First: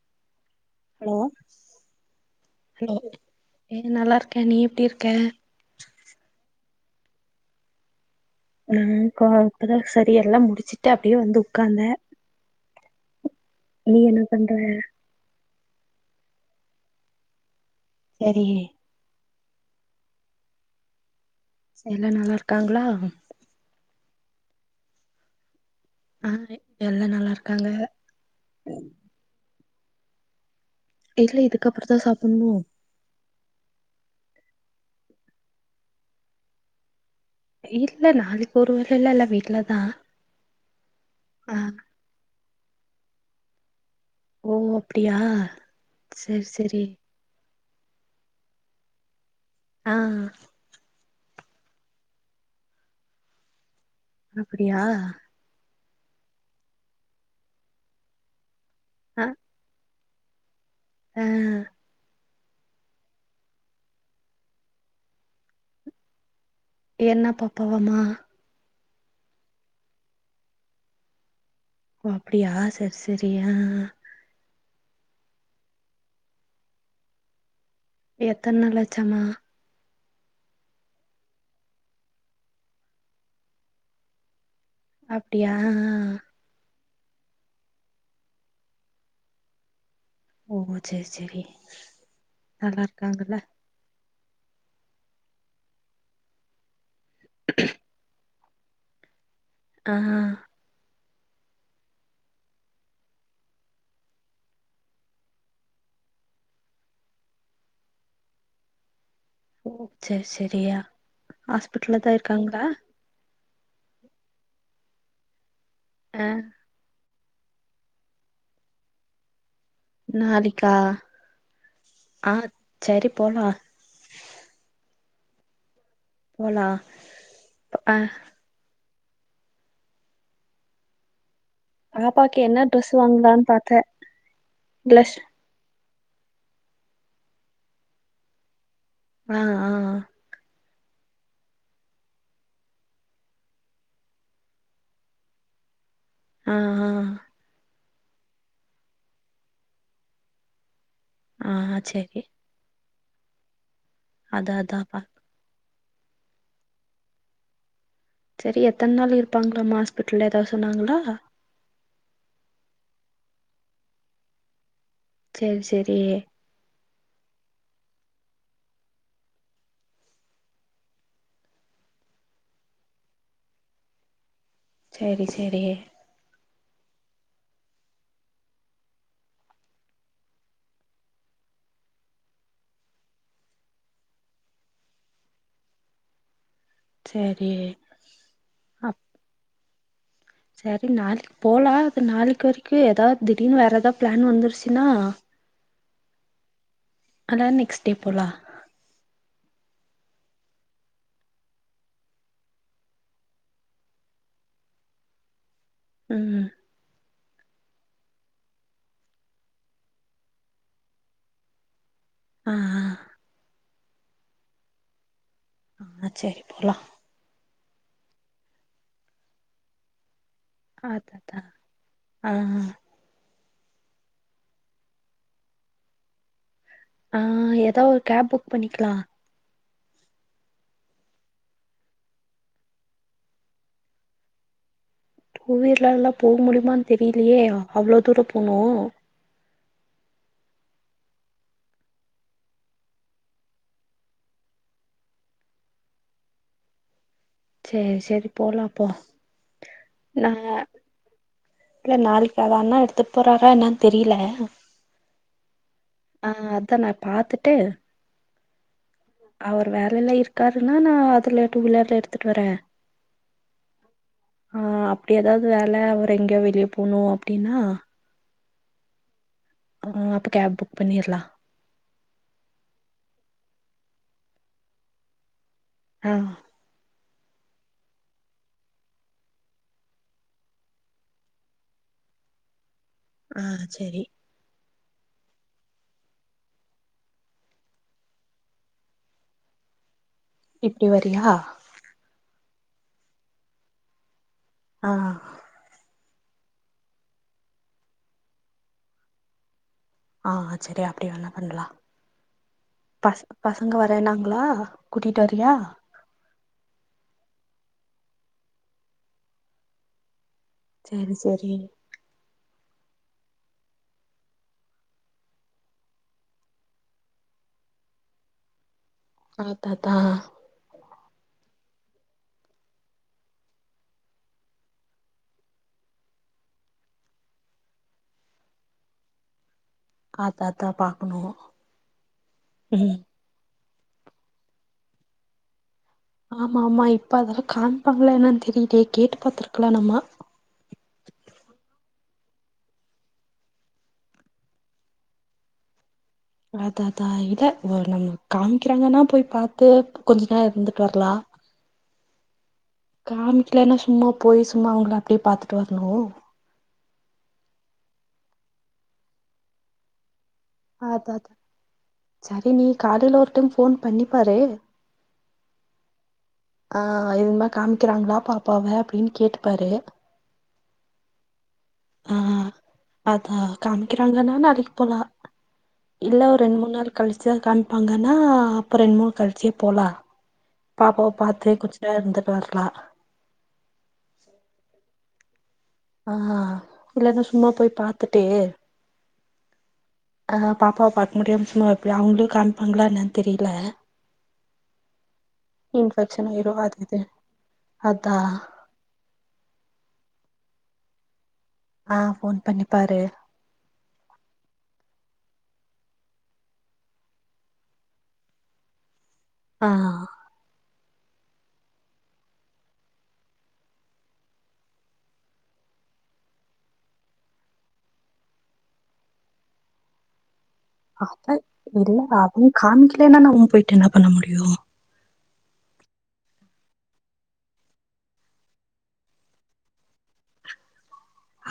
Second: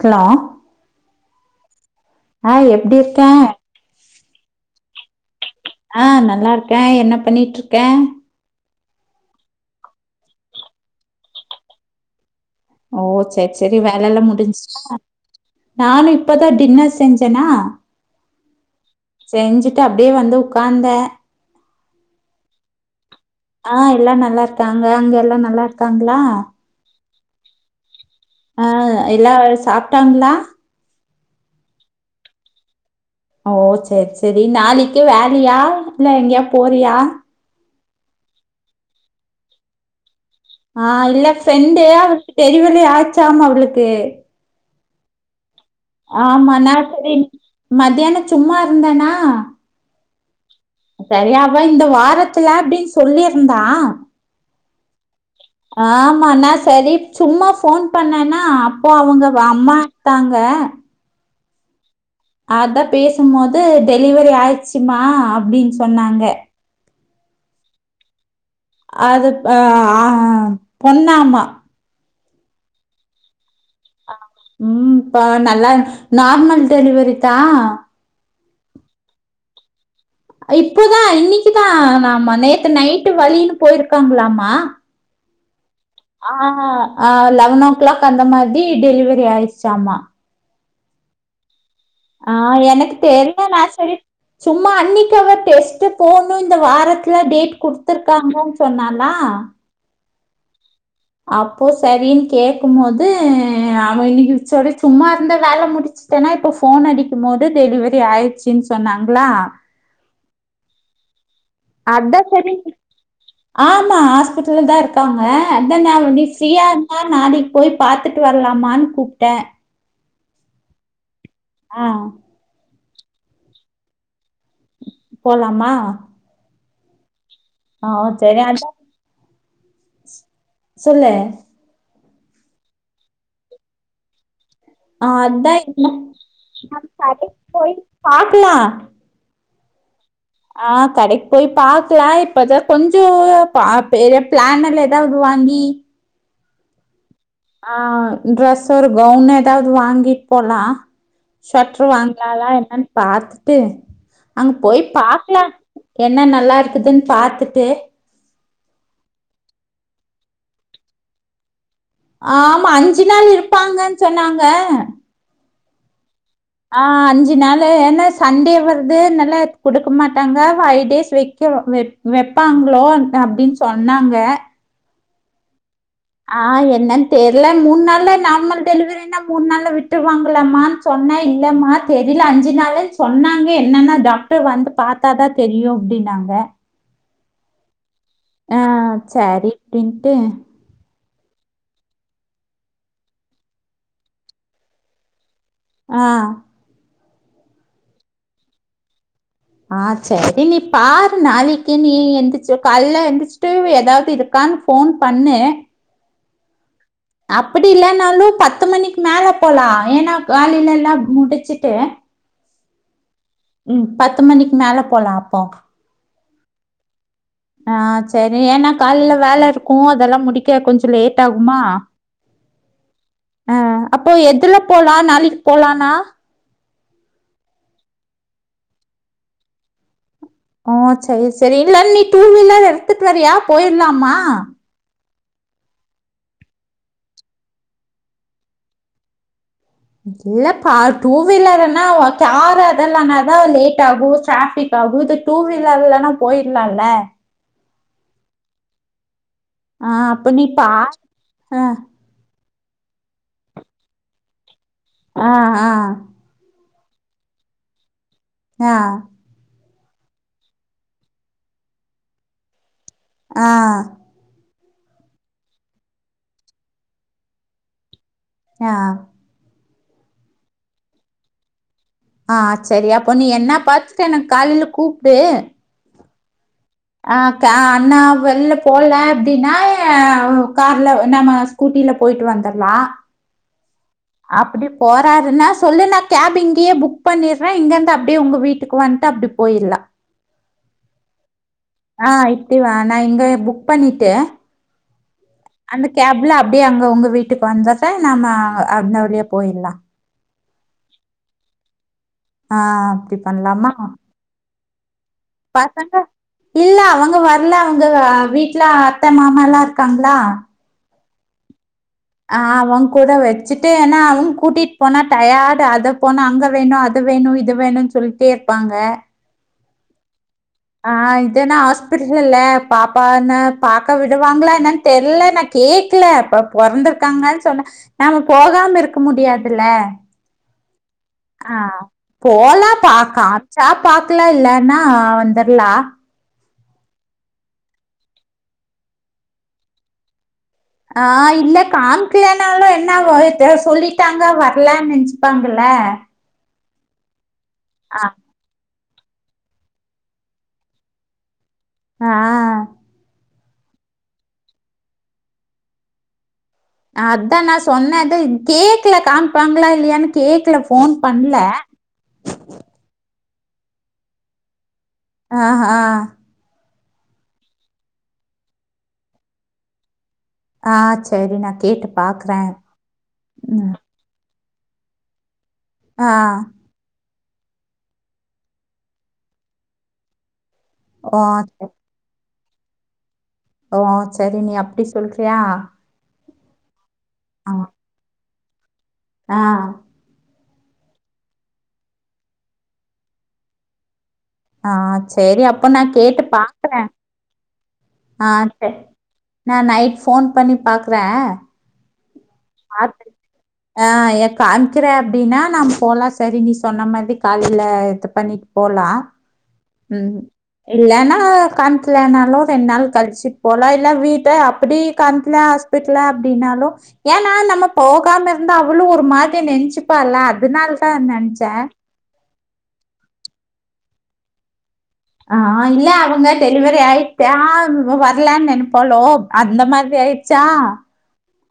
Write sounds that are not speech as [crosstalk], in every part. hello hello ஆ hello எப்படிருக்கே ஏ நல்லாருக்கே நீ எப்பிடிருக்க ஆ நல்லாருக்கே என்ன பண்ணிட்டுருக்க ந இப்போ இப்போதா சரியர்ல்லா முடிச்சுட்டு அப்டியே வந்து உக்காந்தே ஓ செரி செரி நீ வேலெல்லா என்ன பண்ற முடிஞ்சுசா நானு இப்பதா டின்னர் செஞ்சனா சரி செஞ்சுட்டு அப்டியே வந்து உக்காந்தே எல்லா நல்லாருக்காங்களா ஆ எல்லாம் நல்லாருக்காங்க அங்க எல்லா நல்லாருக்காங்களா ஆ எல்லா நல்லாருக்காங்க ஆ எல்லா சாப்ட்டாங்ளா இல்ல இதுக்கப்புறோ தா சாப்புன்ணு ஓ செரி செரி நாளைக்கே வாரியா இல்ல எங்கேயா போறியா இல்ல நாளைக்கி ஒரு வேலல்ல வீட்டலதா ஆ இல்ல ஃப்ரெண்ட்டு அவுளுக்கு டெலிவரி ஆச்சாம அவுளுக்கு ஓ அப்பிடியா ஆமா நா செரி மத்தியானோ சும்மாருந்தனா ஆ சரியாவா இந்த வாரத்துல அப்டின் சொல்லிருந்தா அப்பிடியா ஆமா நா செரி சும்மா ஃபோன் பண்ணேன்னா அப்போ ஆ அவுங்க அம்மா தாங்க ஆ ஆதா பேசும்மோது டெலிவரி ஆயிருச்சுமா அப்டின் சொன்னாங்க என்னப் பாப்பாவாமா அதுப் அ ஆ பொண்ணாமா ஓ அப்டியா செரி செரி ஆ ம் பா நல்லா நார்மல் டெலிவரி தா எத்தன் நாளாச்சாமா அ இப்போதா இன்னைக்குதானாமா நேத்து நைட்டு வலின்னு போயிருக்காங்ளாமா அப்டியா ஆ ஆ ஆ லெவன் ஓ கிளாக் அந்த மாதி டெலிவரி ஆயிருச்சாமா ஓ சேரி சேரி ஆ எனக்கு தெரியல நா செரி சும்மா அன்னைக் அவ டெஸ்ட்டு போணு இந்த வாரத் துல டேட் குடுத்துருக்காங்கன் சொன்னாலா ஆ ஹா அப்போ சரினு கேக்கும்மோது அவ இன்னைக்கு செரி சும்மா இருந்தா வேல முடிச்சு ஏனா இப்ப ஃபோன் அடிக்கும்மோது டெலிவரி ஆயிருச்சின் சொன்னாங்ளா ஓ செரி செரியா ஹாஸ்பிட்டல்ல தா அதா செரி இருக்காங்களா ஆமா ஹாஸ்பிட்டல்ல தா இருக்காங்க அத நா நீ ஆ ஃப்ரீயா இருந்தா நாளைக்கு போய் பாத்துட்டு வர்லாமான் கூப்ட்டே நாளைக்கா ஆ ஆ சரி போலா போலாமா போலா ஆ செரி அதா சொல்லு பாப்பாக்கு என்ன ட்ரெஸு வாங்கலான் பாத்தே ஆ ப்ளஷ் அதா இந்த அதுக் கடைக் போயி பாக்கலா அ ஆ ஆ கடைக்கு போய் பாக்கலா இப்பதா கொஞ்ச பா பெரிய பிளான் இல்ல எதாவ்து வாங்கி ம் ம் ஆ ட்ரெஸ் ஒரு கவுன் எதாவ்து வாங்கிட்டு போலா ஆ சொட்ரு செரி வாங்குனாலா என்னன் பாத்துட்டு அதா அங்க போய் அதாப்பா பாக் க்லா என்ன நல்லா இருக்குதுன் பாத்துட்டு செரி எத்தன் நாள் இருப்பாங்ளாம்மா ஹாஸ்பிட்டல்ல எதாவ்து சொன்னாங்களா ஆமா அஞ்சு நாள் இருப்பாங்கன் சொன்னாங்க சேரி சேரி ஆ அஞ்சு நாளு ஏனா சண்டே வருது அத்னால குடுக்க மாட்டாங்க ஃபைவ் டேஸ் வெக்க வெக் வெப்பாங்ளோ அப்டின் சொன்னாங்க சேரி சேரி ஆ என்னன் தெர்ல மூண் நாள்ல நார்மல் டெலிவரினா மூண் நாள்ல விட்டுருவாங்கலாமா சொன்ன இல்லம்மா தெரியல அஞ்சு நாளுன் சொன்னாங்க என்னன்னா டாக்டர் வந்து பாத் த்தா தா தெரியு அப்டின்னாங்க சேரியே ஆ சரி அப்டின்ட்டு சரி நாளைக்கு போலா அது நாளைக்கு வரைக்கு எதாவ்து திடீர்னு வேற எதா பிளான் வந்துருச்சுனா ஆ அதா நெக்ஸ்ட் டே போலா ஆ சரி நீ பாரு நாளைக்கு நீ எந்திச்சு காலைல எந்திரிச்சிட்டு ஏதாவது இதுப் க்கான் ஃபோன் பண்ணு ம் அப்படி இல்லைனாலு பத்து மணிக்கு மேல போலா ஏன்னா காலைல எல்லா முடிச்சுட்டு ஆஆ ம் பத்து மணிக்கு மேல போலா அப்போ ஆ சேரி போலா ஆ சரி ஏன்னா காலைல வேல இருக்கு அதெல்லா முடிக் க கொஞ்ச லேட் அததா ஆகுமா ஆ ஆ அப்போ எதுல போலா நாளைக்கு போலானா ஆ ஏதா ஒரு கேப் புக் பண்ணிக்லா ஓ செரி செரி இல்ல நீ டூ வீலர் எடுத்துட்டு வர்யா போயிர்லாமா கூவிலர்ல போ முடியுமானு தெரிலியே அவ்ளோ தூர போணு இல்ல பா டூ வீலர்ருன்னா ஓகே கார் அதுல்லனதா லேட் ஆகு டிராஃபிக் தகுது டூ வீலர்லனா போயிர்லால்ல செரி செரி போலா அப்போ ஆ அப்ப நா நீ பா ஆ இல்ல நாளைக் அத அண்ணா எடுத்துட் போறாரா என்னன் தெரியில ஆ ஆ ஆ அத நா பாத்துட்டு ஆ அவர் வேலைல இருக்காருனா நா அதுல டூ வீலர்ல எடுத்துட்டு வர ஆ ஆ அப்டி ஏதாவது வேல அவர் எங்கேய வெளியே போணு அப்டினா ஆ [unintelligible] அப்ப கேப் புக் பண்ணிற்லா ஆ சரி அப்போ நீ என்ன பாத்துட்டு என்னக் காலைல கூப்டு ஆ அ க அண்ணா வெள்ல போல அப்டினா வு கார்ல நம்ம ஸ் கூட்டில போயிட்டு வந்துர்லா ஆ சேரி அப்படி போறாருன்னா சொல்லு நா கேப் இங்கயே புக் பண்ணிறே இங்க இருந்து அப்படியே உங்க வீட்டுக்கு வன்ட்டு அப்டிப் போயிர்லா இப்டி வரியா ஆ இப்டிவா நா இங்கயே புக் பண்ணிட்டே ஆ அந்த கேப்ல அப்படியே அங்க உங்க வீட்டுக்கு வந்தர்றே நம்ம அ அந்த வழியே போயில்லா ஆ சரி அப்டிவேணா பண்ணலா ஆ பச அப்டி பசங்க பண்லாமா வறேன்னாங்களா கூட்டிட்டு வரியா பசங்க இல்ல அவங்க வர்ல அவங்க வ வீட்ல அத்த மாமா எல்லா இருக்காங்ளா சேரி சேரி ஆ அவ கூட வச்சுட்டு ஏனா அவன் கூட்டிட் போனா டயாடு அத போனா அங்க வேணு அத் து வேணு இது வேணுனு சொல்ட்டே இருப்பாங்க ஆத்தத்தா ஆ இதென்ன ஆஸ்பிட்டல் இல்ல பாப்பான்ன பாக்க விடுவாங்ளா என்னன் தெர்ல எனக் கேக்ல அப்ப பொறந்திருக்காங்கன் சொன்ன நாம போகாம இர்க்க முடியாதுல ஆ தாத்தா பாக்குனு ஆ போலாபா காச்சா பாக்லா இல்லனா வந்துர்லா ஆமாமா இப்ப அதல்லா காம்ப்பாங்ளா என்னன் தெரிலியே கேட்டு பாத்துருக்லா நம்ம ஆ இல்ல காம்க்கிலனாலு என்ன ஆகு நேத்தே சொல்லிட்டாங்க வர்லன் நென்ச்சுப்பாங்கல அததா இல்ல ஒரு நம்ம காமிக்கிறாங்னா போய் பாத்து கொஞ்ச நேரோ இருந்துட்டு வர்லா ஆ காமிக்லனா சும்மா போயி சும்மா அவுங்கள அப்டியே பாத்துட்டு வர்ணு அதா நா சொன்னது கேக்ல காமிப்பாங்ளா இல்லயான் கேக்ல ஃபோன் அததா பண்ல செரி நீ காலைல ஒரு டைம் ஃபோன் பண்ணிப்பாரு ஆ ஹா ஆ இதுமா காம்க்கிறாங்ளா பாப்பாவ அப்டின் கேட்டுப்பாரு ஆ செரி நா கேட்டுப் ஆ அதா காம்க்கிறாங்கனா நாளக்கி போலா ஆ இல்ல ஒரு ரெண் மூன் நாள் கழ்ச்சி தா காமிப்பாங்கனா அப்போ ரெண் மூன் கழ்ச்சே போலா பாப்பாவ ஓ பாத்து சரி கொஞ்சோ நேரோ இந்துட்டு வர்லா ஓ செரி நீ அப்டி சொல்றியா ஆ இல்லன்னா சும்மா ஆ போய் பாத்துட்டு ஆ ஆ பாப்பாவ பாக் முடியு சும்மா எப்டி அவுங்ளுயு காமிப்பாங்ளா என்னன் தெரில ஆ சேரி அப்ப நா கேட்டு இன்ஃபெக்ஷன் ஆயிரு அது பாக்குறே இது அதா ஆ சேர் நா நைட் ஃபோன் பண்ணி பாக்குறே ஆ ஃபோன் பண்ணிப்பாரு பாத்து ஆ எ காம்க்கிறே அப்டின்னா நம் போலா செரி நீ சொன்ன மாரி காலைல இது பண்ணிட்டு போலா ஆ ம் இல்லன்னா காம்க்கிலனாலு ரெண் நாள் கழிச்சி போலா இல்ல வீட்ட அப்டி காமிக்ல ஆஸ் பிட்ல அப்டின்னாலு ஏனா நம்ம போகாம இருந்தா அவ்ளு ஒரு மாரி நென்ச்சுப்பால அதுனால் அது இல்ல அவுங் காமிக்லன்னா நம்ம போய்ட்டு என்ன பண்ண முடியு ஆ இல்ல அவுங்க டெலிவரி ஆயிட்ட வர்லன் நென்ப்பாலோ அந்த மாரி ஆய்ர்ச்சா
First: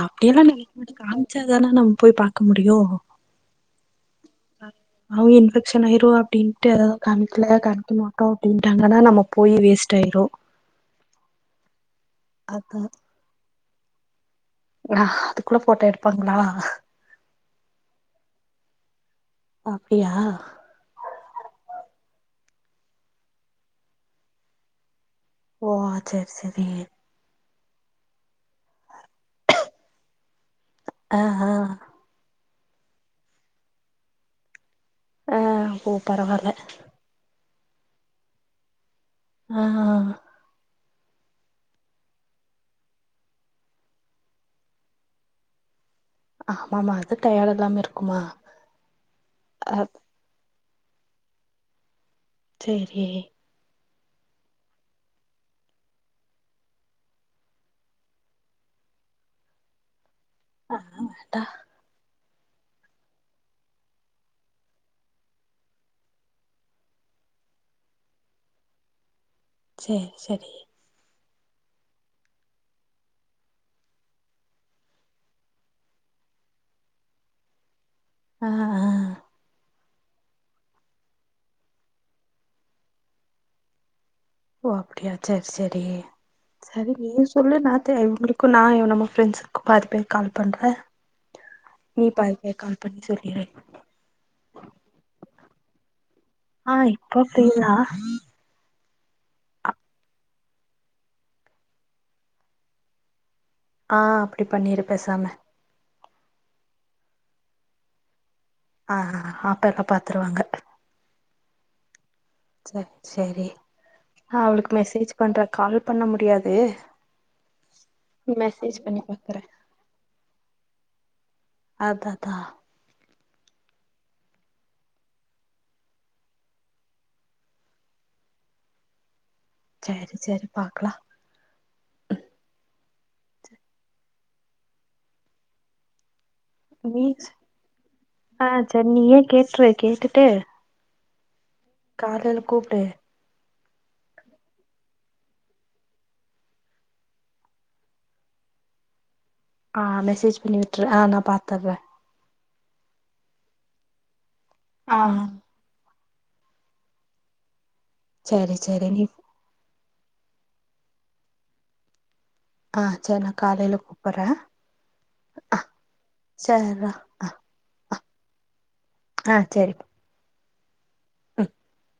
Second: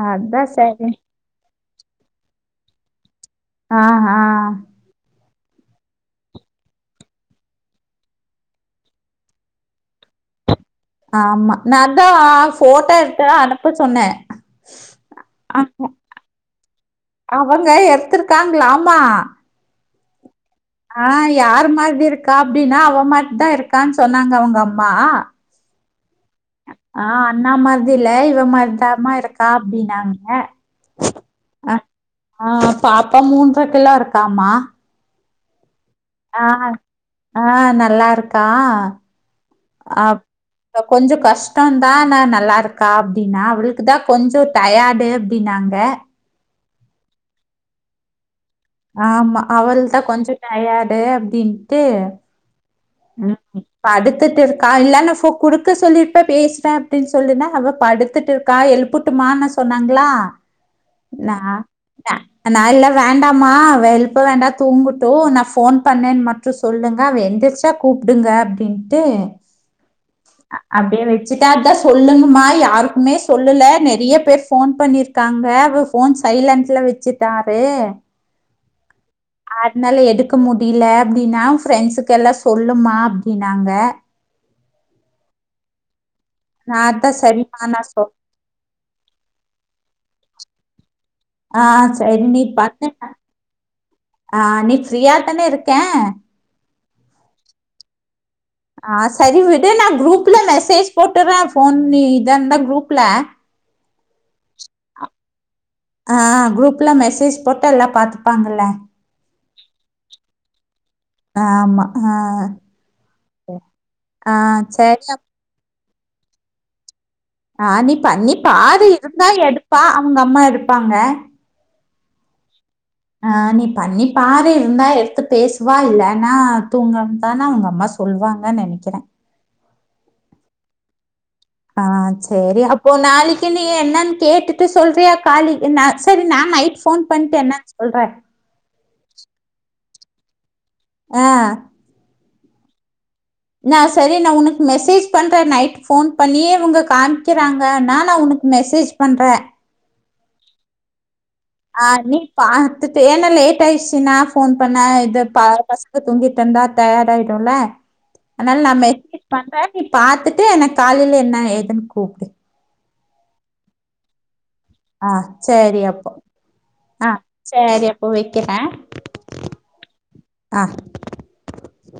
அப்டில்லா நெனைக்க மாட்டா காம்ச்சாதானே நம்ம போய் பாக்க முடியு ஆ ஹா அவு இன்ஃபெக்ஷன் ஆயிருவா அப்டின்ட்டு அததா காமிக்ல காமிக்க மாட்டோ அப்டின்ட்டாங்கனா நம்ம போயி வேஸ்ட்டாயிரு ஆமா நா தா அதா ஃபோட்டோ எட்த்து அனுப்ப சொன்னே ஆ அதுக்குள்ள போட்டோ எடுப்பாங்களா அவங்க எட்த்திருக்காங்ளாமா அப்டியா ஆ யார் மாரி இருக்கா அப்டினா அவ மார்தா இருக்கான் சொன்னாங்க அவுங்கம்மா ஓ ஆ சேர் சேரி ஆ அண்ணா மாதி இல்ல இவ மார்தாமா இருக்கா அப்டினாங்க ஆ ஹா ஆ பாப்ப மூன்ற கிலோ இருக்காமா ஆ ஒ ஆ ஆ நல்லா இருக்கா ஆ அப் ப கொஞ்சம் கஷ்டம் தான் நான் நல்லா இருக்கா அப்டின்னா அவளுக்கு தான் கொஞ்சோ டயாட்டு அப்டினாங்க ஆமாம்மா அது டயர்ட் இல்லாம இருக்குமா ஆமா அ அவளுக்குதான் கொஞ்சோ டயர்டே அப்டின்ட்டு சேரி உகும் படுத்துட்டு இருக்கா இல்ல ந சு கொடுக்க சொல்லிருப்பே பேசுறேன் அப்டின்னு சொல்லுன்னா அவ படுத்துட்டு இரு க்கா எழுபட்டுமான சொன்னாங்களா நா அடா விட்ட நான் இல்ல வேண்டாமா எழுப்ப வேண்டாம் தூங்கட்டும் நான் ஃபோன் பண்ணேன்னு மட்டும் சொல்லுங்க அவ எந்துருச்சா கூப்டுங்க அப்டின்ட்டு சேர் சேரி அப்டியே வச்சுட்டா அதான் சொல்லுங்கமா யாருக்குமே சொல்லல நெறையா பேர் போன் பண்ணிரு க்காங்க அவ போன் சைலன்ட்ல வச்சுட்டாரு ஆ ஆ அதனால எடுக்க முடியல அப்டின்னா ஃப்ரெண்ட்ஸுக்கு எல்லாம் சொல்லுமா அப்டின்னாங்க ஓ அப்டியா சேர் சேரி நா செரி அதா நீ சொல்லு சரிமா நா நான் தெ சொல் இவங்களுக்கும் நான் இவ நம்ம ஃப்ரெண்ட்ஸக்கும் பாதி பேர்க்கு கால் பண்றேன் ஆ சரி நீ பண்ணுங்க சொல்லிரு ஆ நீ ஃப்ரீயா தானே இருக்க ஆ இப்போ ஃப்ரீ தா ஆ சரி விடு நா குரூப்ல மெசேஜ் போட்டுற போன் நீ இதருந்த குரூப்ல ஆ அப்டி பண்ணிரு பேசாம ஆ குரூப்ல மெசேஜ் போட்ட எல்லா பாத்துப்பாங்கல்ல ஆ அப்பப்ப பாத்துருவாங்க ஆமா அ அ சேர் செரி அவளுக்கு சரி மெசேஜ் அப்- பண்ற கால் பண்ண முடியாது ஆ நீ பண்ணி மெசேஜ் பாரு பண்ணி இருந்தா பாக்குறே எடுப்பா அவுங்க அம்மா இருப்பாங்க அதா அதா ஆ நீ பண்ணி பாரு இருந்தா எடுத்து பேசுவா இல்லன்னா தூங்கறான் தான அவுங்க அம்மா சொ ல்வாங்கன் நெனைக்கிற சேரி சேரி பாக்கலா ஆ சேரி அப்போ நாளைக்கு நீ என்னன்னு கேட்டுட்டு சொல்றியா காலி நா செரி நா நைட் ஃபோன் நீ பண்டு என்னன்னு சொல்ற ஆ சேர் நீயே கேட்ரு கேட்டுட்டு ஆ காலைல கூப்டு நா செரி நா உனக்கு மெசேஜ் பண்ற நைட் ஃபோன் பண்ணியே உங்க காமிக்கிறாங்கன்னா நா உனக்கு மெசேஜ் பண்ற ஆ மெசேஜ் பண்ணி விட்ரு அ நான் பாத்தற அ நீ பாத்துட்டு ஏன்னா லேட் ஆயிடுச்சுன்னா ஃபோன் பண்ணா ஆ எடு ப பச ங்க தூக்கிட்டு இருந்தா டயர்டா ஆய்டும்ல சரி அதனால சரி நம்ம நீ சடார்ன்னு பாத்துட்டு எனக் காலையில என்ன ஏதுன் கூப்டு ஆ சர் நா காலையில கூப்பறே ஆ ச்சரி அப்ப ஆ ச்சரி அப்ப வெக்கற ஆ சரி ஆ [inaudible]